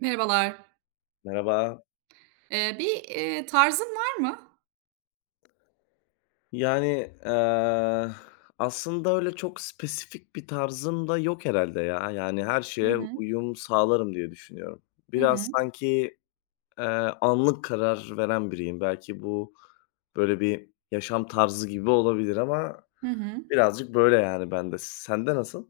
Merhabalar. Merhaba. Tarzın var mı? Yani, eee, Aslında öyle çok spesifik bir tarzım da yok herhalde ya. Yani her Hı şeye hı. uyum sağlarım diye düşünüyorum. Hı hı. Biraz sanki, eee, anlık karar veren biriyim. Belki bu böyle bir yaşam tarzı gibi olabilir ama Hı hı. birazcık böyle yani bende. Sende nasıl?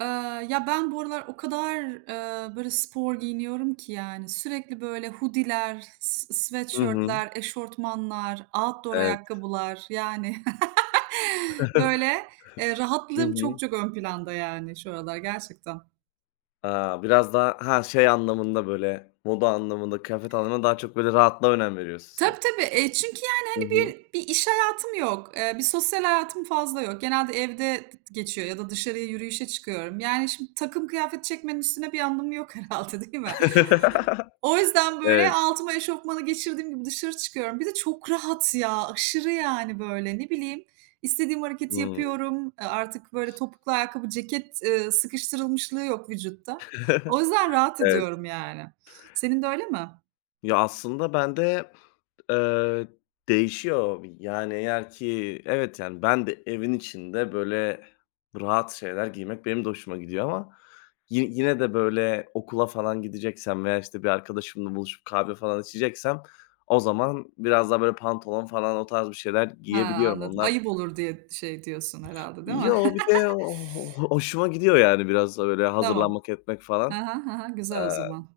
Eee, ya, ben bu aralar o kadar, böyle spor giyiniyorum ki yani sürekli böyle hoodiler, Hı hı. sweatshirt'ler, eşortmanlar, outdoor Evet. ayakkabılar yani böyle, Hı rahatlığım çok hı. çok ön planda yani şu aralar gerçekten. Aaa, biraz daha ha, şey anlamında böyle moda anlamında, kıyafet anlamında daha çok böyle rahatlığa önem veriyorsun sen. Tabii, tabii. Çünkü, yani, Hı hani, hı. bir iş hayatım yok. Bir sosyal hayatım fazla yok. Genelde evde geçiyor ya da dışarıya yürüyüşe çıkıyorum. Yani, şimdi takım kıyafet çekmenin üstüne bir anlamı yok herhalde, değil mi? O yüzden, böyle, Evet. altıma eşofmanı geçirdiğim gibi dışarı çıkıyorum. Bir de çok rahat ya, aşırı, yani, böyle. Ne bileyim, İstediğim hareketi Hımm. yapıyorum. Artık, böyle, topuklu ayakkabı, ceket, sıkıştırılmışlığı yok vücutta. O yüzden rahat Evet. ediyorum, yani. Senin de öyle mi? Ya, aslında bende, eee, değişiyor. Yani, eğer ki evet, yani, ben de evin içinde böyle rahat şeyler giymek benim de hoşuma gidiyor ama yine de böyle okula falan gideceksem veya, işte, bir arkadaşımla buluşup kahve falan içeceksem o zaman biraz daha böyle pantolon falan o tarz bir şeyler Ha, giyebiliyorum. anladım. Onlar. Ayıp olur diye şey diyorsun herhâlde, değil mi? Yo, bir de o hoşuma gidiyor, yani, biraz da böyle Tamam. hazırlanmak etmek Hı falan. hı, hı hı. Güzel o zaman.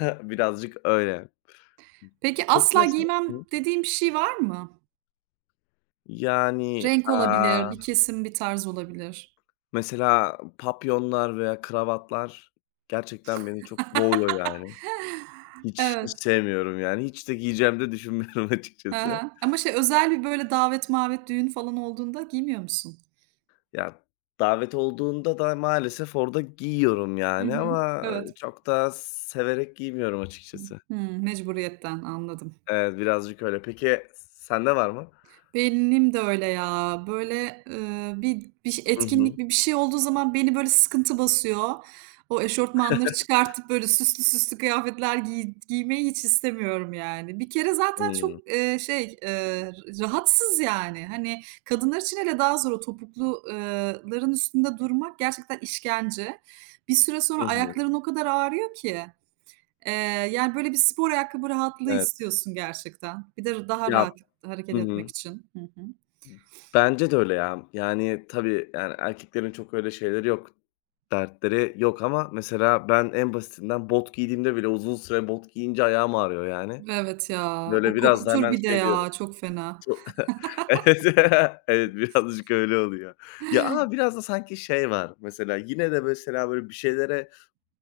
Eee, birazcık öyle. Peki Peki, asla mesela giymem hı? dediğin bir şey var mı? Yani, Renk olabilir, aaa, bir kesim, bir tarz olabilir. mesela papyonlar veya kravatlar gerçekten beni çok boğuyor yani. Hiç Evet. sevmiyorum yani. Hiç de giyeceğimi de düşünmüyorum Hı açıkçası. hı. Ama şey özel bir böyle davet mavet, düğün falan olduğunda giymiyor musun? Ya, davet olduğunda da maalesef orada giyiyorum Hı yani hı. ama Evet. çok da severek giymiyorum açıkçası. Hı. Mecburiyetten anladım. Evet, birazcık öyle. Peki sende var mı? Benim de öyle ya. Böyle, bir Hı hı. etkinlik, bir şey olduğu zaman beni böyle sıkıntı basıyor. O eşofmanları çıkartıp böyle süslü süslü kıyafetler giymeyi hiç istemiyorum yani. Bir kere zaten Hımm. çok, şey, rahatsız yani. Hani, kadınlar için hele daha zor o topukluların üstünde durmak gerçekten işkence. Bir süre Hı sonra hı. ayakların o kadar ağrıyor ki. Eee, yani, böyle, bir spor ayakkabı rahatlığı Evet. istiyorsun gerçekten. Bir de daha Ya. rahat Hı hareket etmek hı. için. Hı hı. Bence de öyle ya. Yani, tabii, yani, erkeklerin çok öyle şeyleri yok, dertleri yok ama mesela ben en basitinden bot giydiğimde bile uzun süre bot giyince ayağım ağrıyor yani. Evet ya, Böyle o biraz da kokutur hemen bir de şey diyorum. ya, çok fena. Çok evet, evet, birazcık öyle oluyor. Ya, ama biraz da sanki şey var mesela yine de mesela böyle bir şeylere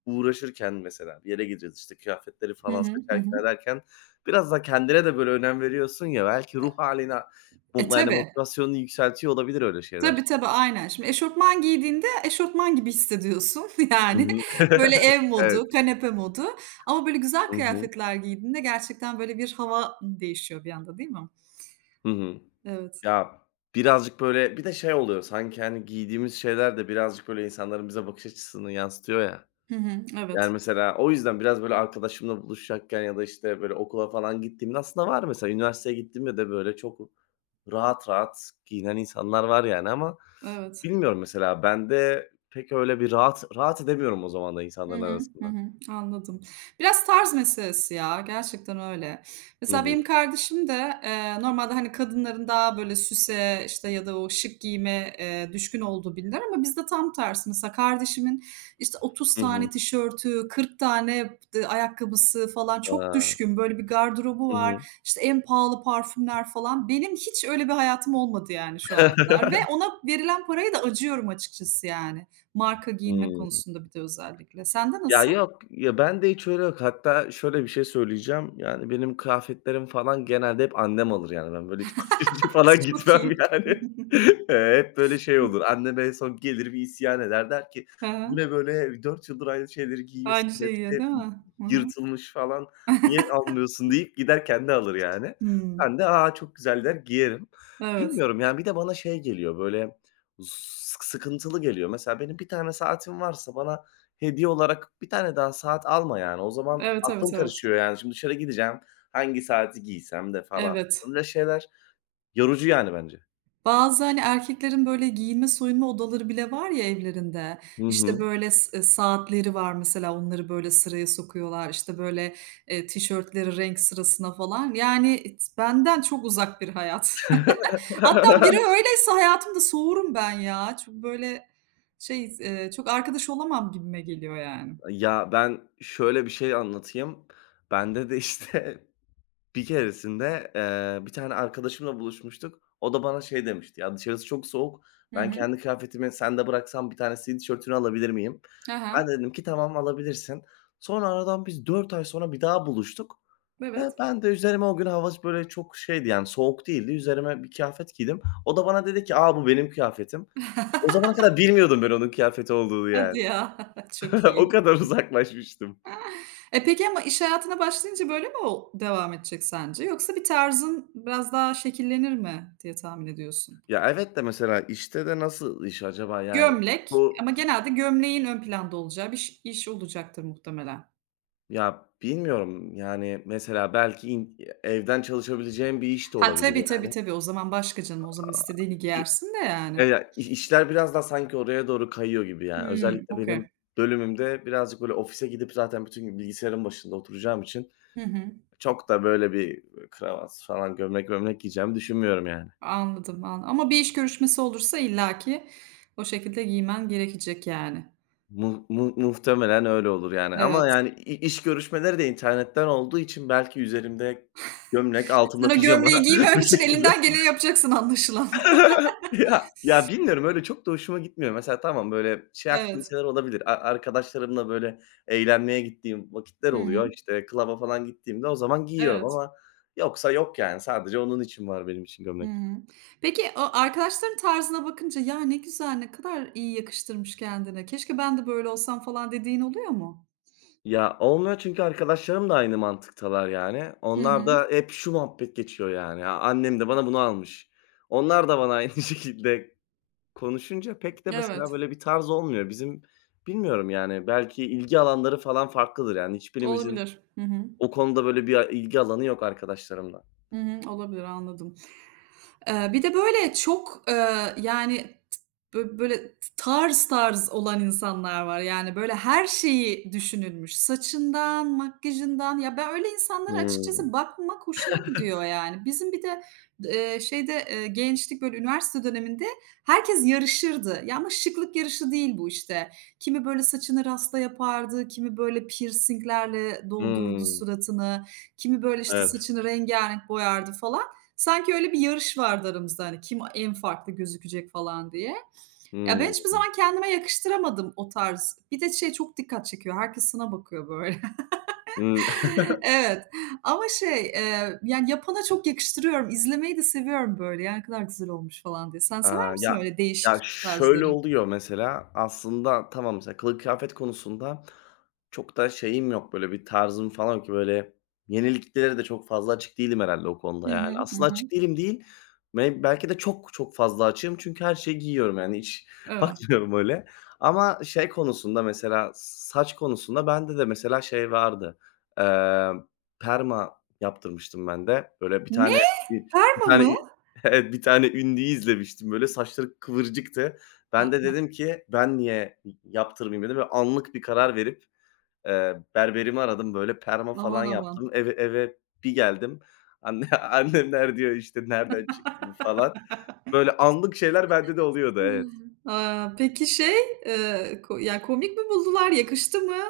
uğraşırken mesela bir yere gideceğiz, işte, kıyafetleri Hı falan hı. Hı seçerken hı. ederken biraz da kendine de böyle önem veriyorsun ya belki ruh hâline, E, yani, tabii. motivasyonunu yükseltiyor olabilir öyle şeyler. Tabii, tabii, aynen. Şimdi eşofman giydiğinde eşofman gibi hissediyorsun, Hı yani, hı. böyle, ev Evet. modu, kanepe modu ama, böyle, güzel Hı hı. kıyafetler giydiğinde gerçekten, böyle, bir hava değişiyor bir anda, değil mi? Hı hı. Evet. Ya, birazcık, böyle, bir de şey oluyor sanki, hani, giydiğimiz şeyler de birazcık, böyle, insanların bize bakış açısını yansıtıyor ya. Hı hı. Yani, Evet. mesela o yüzden biraz, böyle, arkadaşımla buluşacakken ya da, işte, böyle, okula falan gittiğimde aslında var mesela üniversiteye gittiğimde de, böyle, çok rahat rahat giyinen insanlar var yani ama Evet. bilmiyorum mesela bende pek öyle bir rahat rahat edemiyorum o zaman da Hı insanların hı. Hı arasında. hı. Anladım. Biraz tarz meselesi ya, gerçekten öyle. Hı Mesela hı. benim kardeşim de, normalde, hani, kadınların daha böyle süse, işte, ya da o şık giyime, düşkün olduğu bilinir ama bizde tam tersi. Mesela kardeşimin, işte, 30 Hı hı. tane tişörtü, 40 tane ayakkabısı falan çok A! düşkün, böyle bir gardırobu Hı hı. var. İşte, en pahalı parfümler falan. Benim hiç öyle bir hayatım olmadı yani şu ana kadar ve ona verilen parayı da acıyorum açıkçası yani. Marka giyinme Hıı. konusunda bir de özellikle. Sende Ya, nasıl? yok. Ya, ben de hiç öyle yok. Hatta şöyle bir şey söyleyeceğim. Yani, benim kıyafetlerim falan genelde hep annem alır, yani. Ben, böyle, hiç alışverişe falan Çok gitmem, iyi. yani. Hep böyle şey olur, annem en son gelir bir isyan eder. Der ki, Hı "Bu hı. ne böyle 4 yıldır aynı şeyleri giyiyorsun, Aynı şey yiyor, hepsi değil mi? Hı hı. yırtılmış falan, niye almıyorsun?" deyip gider kendi alır, yani. Hımm. Ben de, "Aa çok güzel." der giyerim. Evet. Bilmiyorum, yani, bir de bana şey geliyor, böyle, s sıkıntılı geliyor. Mesela benim bir tane saatim varsa bana hediye olarak bir tane daha saat alma yani. O zaman Evet, aklım evet, evet. karışıyor yani. Şimdi dışarı gideceğim, hangi saati giysem de falan. Evet. Öyle şeyler yorucu yani bence. Bazı, hani, erkeklerin böyle giyinme soyunma odaları bile var ya evlerinde. Hı İşte, hı. böyle s saatleri var mesela, onları böyle sıraya sokuyorlar. İşte, böyle, tişörtleri renk sırasına falan. Yani, benden çok uzak bir hayat. Hatta biri öyleyse hayatımda soğurum ben ya. Çok böyle şey, çok arkadaş olamam gibime geliyor yani. Ya, ben şöyle bir şey anlatayım. Bende de, işte, bir keresinde, bir tane arkadaşımla buluşmuştuk. O da bana şey demişti, "Ya, dışarısı çok soğuk. Hı Ben hı. kendi kıyafetimi sende bıraksam bir tane senin tişörtünü alabilir miyim?" Hı Ben hı. de dedim ki, "Tamam, alabilirsin." Sonra aradan biz 4 ay sonra bir daha buluştuk. Ve Evet. ben de üzerime o gün hava böyle çok şeydi, yani, soğuk değildi. Üzerime bir kıyafet giydim. O da bana dedi ki, "A, bu benim kıyafetim." O zamana kadar bilmiyordum ben onun kıyafeti olduğunu yani. Hadi ya, çok O iyi. kadar uzaklaşmıştım. E, peki ama iş hayatına başlayınca böyle mi o devam edecek sence? Yoksa bir tarzın biraz daha şekillenir mi diye tahmin ediyorsun? Ya, evet de mesela işte de nasıl iş acaba yani? Gömlek Bu ama genelde gömleğin ön planda olacağı bir iş olacaktır muhtemelen. ya, bilmiyorum, yani, mesela belki evden çalışabileceğim bir iş de Ha, olabilir tabii, tabii, yani. tabii. O zaman başka canım. O zaman Aaa, istediğini ki giyersin de e, yani. ya, i işler biraz daha sanki oraya doğru kayıyor gibi yani. Hımm, Özellikle benim okay. bölümümde birazcık böyle ofise gidip zaten bütün gün bilgisayarın başında oturacağım için Hı hı. çok da böyle bir kravat falan, gömlek giyeceğimi düşünmüyorum yani. Anladım, ama bir iş görüşmesi olursa illaki o şekilde giymen gerekecek yani. Mu mu muhtemelen öyle olur yani ama Evet. yani iş görüşmeleri de internetten olduğu için belki üzerimde gömlek, Sen altımda o pijama gömleği bir giymemek için elinden şekilde. geleni yapacaksın anlaşılan. Ya ya bilmiyorum öyle çok da hoşuma gitmiyor. Mesela tamam, böyle şey Evet. aktiviteler olabilir. Arkadaşlarımla böyle eğlenmeye gittiğim vakitler Hı hı. oluyor. İşte club'a falan gittiğimde o zaman giyiyorum Evet. ama yoksa yok yani. Sadece onun için var benim için Hı gömlek. hı. Peki o arkadaşların tarzına bakınca, "Ya, ne güzel, ne kadar iyi yakıştırmış kendine. Keşke ben de böyle olsam." falan dediğin oluyor mu? Ya, olmuyor çünkü arkadaşlarım da aynı mantıktalar yani. Hı Onlar hı. da hep şu muhabbet geçiyor yani, "Ya, annem de bana bunu almış." Onlar da bana aynı şekilde konuşunca pek de mesela Evet, böyle bir tarz olmuyor. Bizim bilmiyorum yani, belki ilgi alanları falan farklıdır yani. Hiçbirimizin olabilir. Hı hı. o konuda böyle bir ilgi alanı yok arkadaşlarımla. Hı hı, olabilir, anladım. Bir de böyle çok, yani t böyle tarz tarz olan insanlar var. Yani, böyle her şeyi düşünülmüş. Saçından, makyajından. Ya, ben öyle insanlara Hımm. açıkçası bakmak hoşuma gidiyor yani. Bizim bir de, şeyde, gençlik, böyle üniversite döneminde herkes yarışırdı. Ya, ama şıklık yarışı değil bu işte. Kimi böyle saçını rasta yapardı, kimi böyle pirsinglerle doldururdu Hımm. suratını, kimi böyle, işte, Evet. saçını rengârenk boyardı falan. Sanki öyle bir yarış vardı aramızda, hani, kim en farklı gözükecek falan diye. Ya, ben Hımm. hiçbir zaman kendime yakıştıramadım o tarz. Bir de şey çok dikkat çekiyor, herkes sana bakıyor böyle. Hımm. Evet ama şey, yani, yapana çok yakıştırıyorum, izlemeyi de seviyorum böyle. Yani, "Ne kadar güzel olmuş." falan diye. Sen sever Aaa, misin ya öyle ya, değişik şöyle tarzları? oluyor mesela, aslında tamam, mesela kılık kıyafet konusunda çok da şeyim yok, böyle bir tarzım falan yok ki böyle yeniliklere de çok fazla açık değilim herhâlde o Hı konuda hı, yani. hı Aslında hı. açık değilim değil, belki de çok çok fazla açığım çünkü her şeyi giyiyorum yani hiç Evet. bakmıyorum öyle ama şey konusunda mesela saç konusunda bende de mesela şey vardı, eee, perma yaptırmıştım ben de. Böyle bir tane Ne? bir bir Perma tane mı? Evet, bir tane ünlüyü izlemiştim, böyle, saçları kıvırcıktı. Ben A! de dedim ki, "Ben niye yaptırmayayım?" dedim ve anlık bir karar verip, berberimi aradım, böyle, perma falan Aman yaptım. aman. Eve bir geldim, anne annemler diyor, işte, "Nereden çıktı bu?" falan. Böyle anlık şeyler bende de oluyordu, evet. Aaa, peki şey, Ko ya, komik mi buldular, yakıştı mı?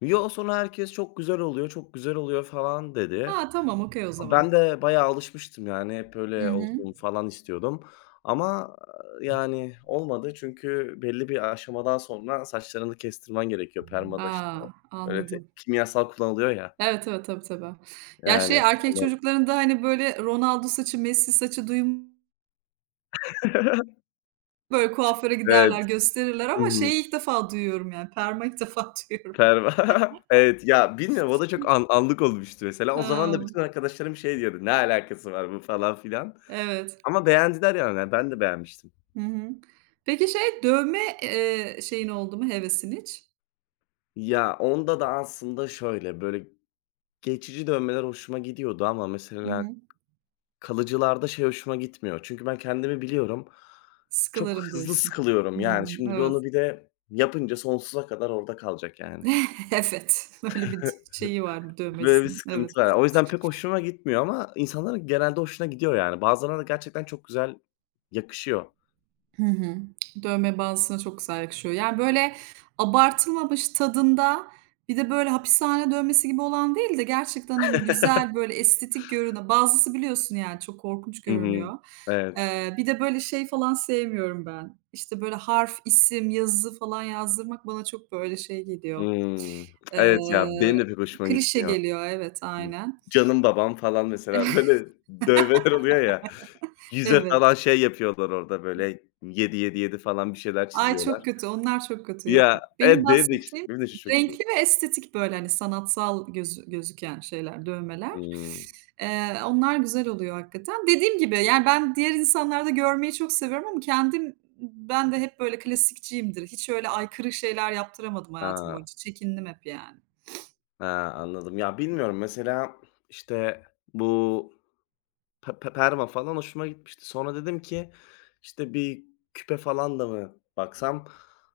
"Yo, sonra herkes çok güzel oluyor, çok güzel oluyor." falan dedi. A, tamam, okey o zaman. Ben de bayağı alışmıştım yani hep Hı öyle hı. olsun falan istiyordum ama, yani olmadı çünkü belli bir aşamadan sonra saçlarını kestirmen gerekiyor permada işte A, öyle anladım. kimyasal kullanılıyor ya Evet, evet. Tabii, tabii. Ya, şey, yani erkek ondan. çocuklarında, hani, böyle, Ronaldo saçı, Messi saçı duyum böyle kuaföre Evet. giderler, gösterirler Hı ama hı. şeyi ilk defa duyuyorum, yani, perma ilk defa duyuyorum. Perma. Evet, ya bilmiyorum o da çok anlık olmuştu mesela. O zaman da Ha, bütün arkadaşlarım şey diyordu, "Ne alakası var bu?" falan filan evet. ama beğendiler yani ben de beğenmiştim. Hı hı. Peki, şey, dövme, şeyin oldu mu, hevesin hiç? Ya onda da aslında şöyle böyle geçici dövmeler hoşuma gidiyordu ama Hı mesela hı. kalıcılarda şey hoşuma gitmiyor. Çünkü ben kendimi biliyorum. Çok "Sıkılırım." hızlı diyorsun. sıkılıyorum yani. Hımm. Şimdi bir Evet. onu bir de yapınca sonsuza kadar orada kalacak yani. Evet. Öyle bir şeyi var, bir Böyle bir dövmesinin. Evet. sıkıntı var. O yüzden pek hoşuma gitmiyor ama insanların genelde hoşuna gidiyor yani. Bazılarına da gerçekten çok güzel yakışıyor. Hı hı. Dövme bazısına çok güzel yakışıyor. Yani, böyle, abartılmamış tadında, bir de, böyle, hapishane dövmesi gibi olan değil de gerçekten, hani, güzel, böyle, estetik görünen bazısı biliyorsun, yani, çok korkunç Hı hı. görünüyor. Evet. Bir de, böyle, şey falan sevmiyorum ben. İşte, böyle, harf, isim, yazı falan yazdırmak bana çok, böyle, şey geliyor, Hımm. Evet ya, benim eee, de pek hoşuma klişe gitmiyor. geliyor. Evet, Hı. aynen. Canım babam falan mesela böyle dövmeler oluyor ya. Yüze Evet. falan şey yapıyorlar orada böyle yedi yedi yedi falan bir şeyler Ay, çok çiziyorlar. kötü, onlar çok kötü, yok. Ya, Benim evet, benim de hiç bahsettiğim benim de hiç hoşuma gitmiyor. renkli ve estetik, böyle, hani, sanatsal gözüken şeyler, dövmeler. Hımm. Onlar güzel oluyor hakikaten. Dediğim gibi, yani, ben diğer insanlarda görmeyi çok seviyorum ama kendim ben de hep böyle klasikçiyimdir. Hiç öyle aykırı şeyler yaptıramadım hayatım Ha, boyunca. Çekindim hep yani. ha, anladım. Ya, bilmiyorum mesela, işte, bu pe pe perma falan hoşuma gitmişti. Sonra dedim ki, işte, bir küpe falan da mı baksam?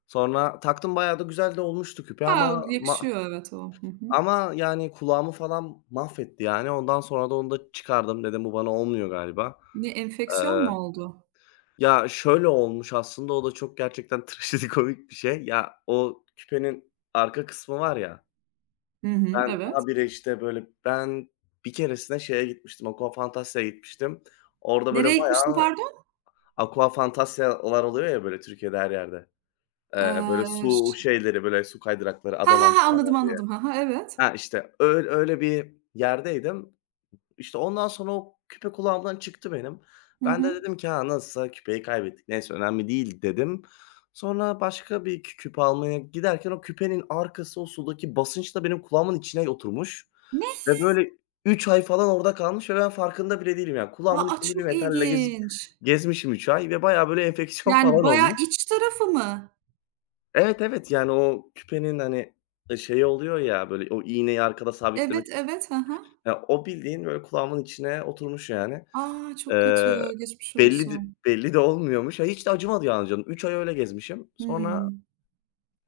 Sonra taktım bayağı da güzel de olmuştu küpe ama A! ma. Yakışıyor, evet, o. Hı hı. Ama, yani, kulağımı falan mahvetti, yani. Ondan sonra da onu da çıkardım. Dedim bu bana olmuyor galiba. Niye, enfeksiyon Eee, mu oldu? Ya, şöyle olmuş aslında o da çok gerçekten trajikomik bir şey. Ya, o küpenin arka kısmı var ya, Hı hı, ben evet. habire, işte, böyle ben bir keresinde şeye gitmiştim, Aquafantasya'ya gitmiştim. Orada böyle Nereye gitmiştim bayağı pardon? Aquafantasya'lar oluyor ya, böyle, Türkiye'de her yerde. Böyle su Ş şeyleri, böyle, su kaydırakları, Ha ha Adaland ha, falan anladım, diye. anladım. Ha ha, evet. Ha, işte, öyle öyle bir yerdeydim. İşte ondan sonra o küpe kulağımdan çıktı benim. Hı Ben de hı. dedim ki, "Ha, nasılsa küpeyi kaybettik. Neyse önemli değil." dedim. Sonra başka bir küpe almaya giderken o küpenin arkası o sudaki basınçla benim kulağımın içine oturmuş Ne? ve böyle 3 ay falan orada kalmış ve ben farkında bile değilim yani. Kulağımın A! içinde bir Çok metalle gezip ilginç. gezmişim 3 ay ve baya böyle enfeksiyon Yani falan bayağı olmuş. iç tarafı mı? Evet, evet, yani o küpenin, hani, e, şeyi oluyor ya, böyle o iğneyi arkada sabitlemek. Evet, evet. Ha ha. Ya, o bildiğin böyle kulağımın içine oturmuş yani. A! Çok Eee, kötü. Geçmiş belli de olsun. belli de olmuyormuş. Ya, hiç de acımadı yani canım. Üç ay öyle gezmişim. Sonra, Hımm.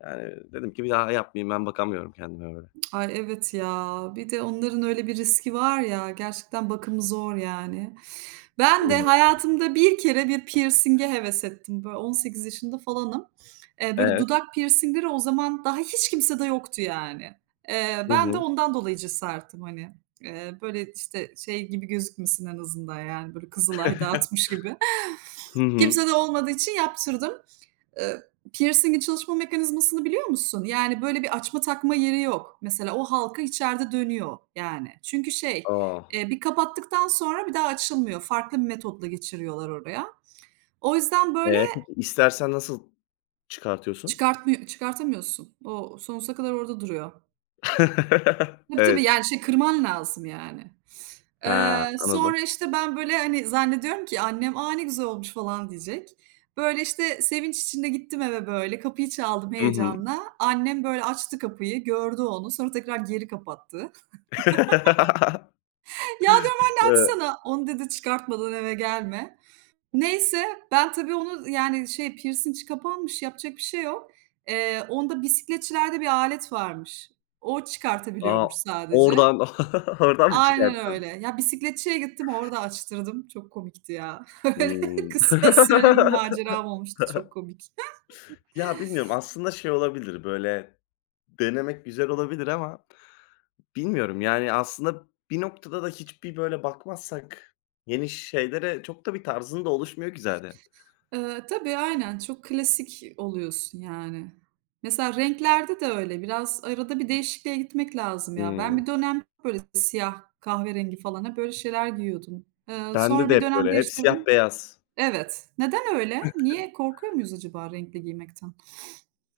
yani, dedim ki bir daha yapmayayım, ben bakamıyorum kendime böyle. Ay, evet ya. Bir de onların öyle bir riski var ya, gerçekten bakımı zor yani. Hı Ben de hı. hayatımda bir kere bir piercing'e heves ettim. Böyle 18 yaşında falanım. Böyle Evet. dudak piercing'leri o zaman daha hiç kimsede yoktu yani. Hı Ben de hı. ondan dolayı cesaretim hani. Böyle, işte, şey gibi gözükmesin en azından yani, böyle Kızılay dağıtmış gibi. Hı hı. Kimsede olmadığı için yaptırdım. Eee, piercing'in çalışma mekanizmasını biliyor musun? Yani, böyle, bir açma takma yeri yok. Mesela o halka içeride dönüyor, yani. Çünkü şey, A! Bir kapattıktan sonra bir daha açılmıyor. Farklı bir metotla geçiriyorlar oraya. O yüzden, böyle, Peki istersen nasıl çıkartıyorsun? Çıkartamıyorsun. O sonsuza kadar orada duruyor. Tabii, tabii, Evet. yani, şey, kırman lazım yani. Ha, anladım. Sonra, işte, ben, böyle, hani, zannediyorum ki annem, "A, ne güzel olmuş." falan diyecek. Böyle, işte, sevinç içinde gittim eve, böyle, kapıyı çaldım Hı hı. heyecanla. Annem, böyle, açtı kapıyı, gördü onu, sonra tekrar geri kapattı. "Ya," diyorum, "anne Evet. açsana." "Onu," dedi, "çıkartmadan eve gelme." Neyse, ben tabii onu, yani, şey, piercingi kapanmış, yapacak bir şey yok. Onda bisikletçilerde bir alet varmış. O A! çıkartabiliyormuş sadece. Oradan oradan mı Aynen çıkarttın? öyle. Ya, bisikletçiye gittim, orada açtırdım. Çok komikti ya. Öyle Hımm. kısa süreli bir maceram olmuştu, çok komik. Ya, bilmiyorum aslında şey olabilir, böyle, denemek güzel olabilir ama bilmiyorum, yani, aslında bir noktada da hiçbir böyle bakmazsak yeni şeylere çok da bir tarzın da oluşmuyor ki zaten. Tabii, aynen, çok klasik oluyorsun yani. Mesela renklerde de öyle, biraz arada bir değişikliğe gitmek lazım ya. Ben Hımm. bir dönem böyle siyah, kahverengi falan hep böyle şeyler giyiyordum. Bende Sonra de bir hep dönem böyle, hep siyah değiştirdim. beyaz. Evet. Neden öyle? Niye? Korkuyor muyuz acaba renkli giymekten?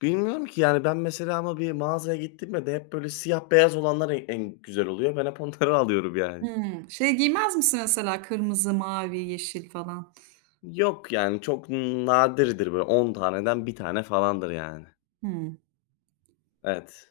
Bilmiyorum ki, yani, ben mesela ama bir mağazaya gittiğimde de hep böyle siyah beyaz olanlar en güzel oluyor. Ben hep onları alıyorum yani. Hımm. Şey giymez misin mesela kırmızı, mavi, yeşil falan? Yok, yani, çok nadirdir böyle 10 taneden bir tane falandır yani. Hımm. Evet.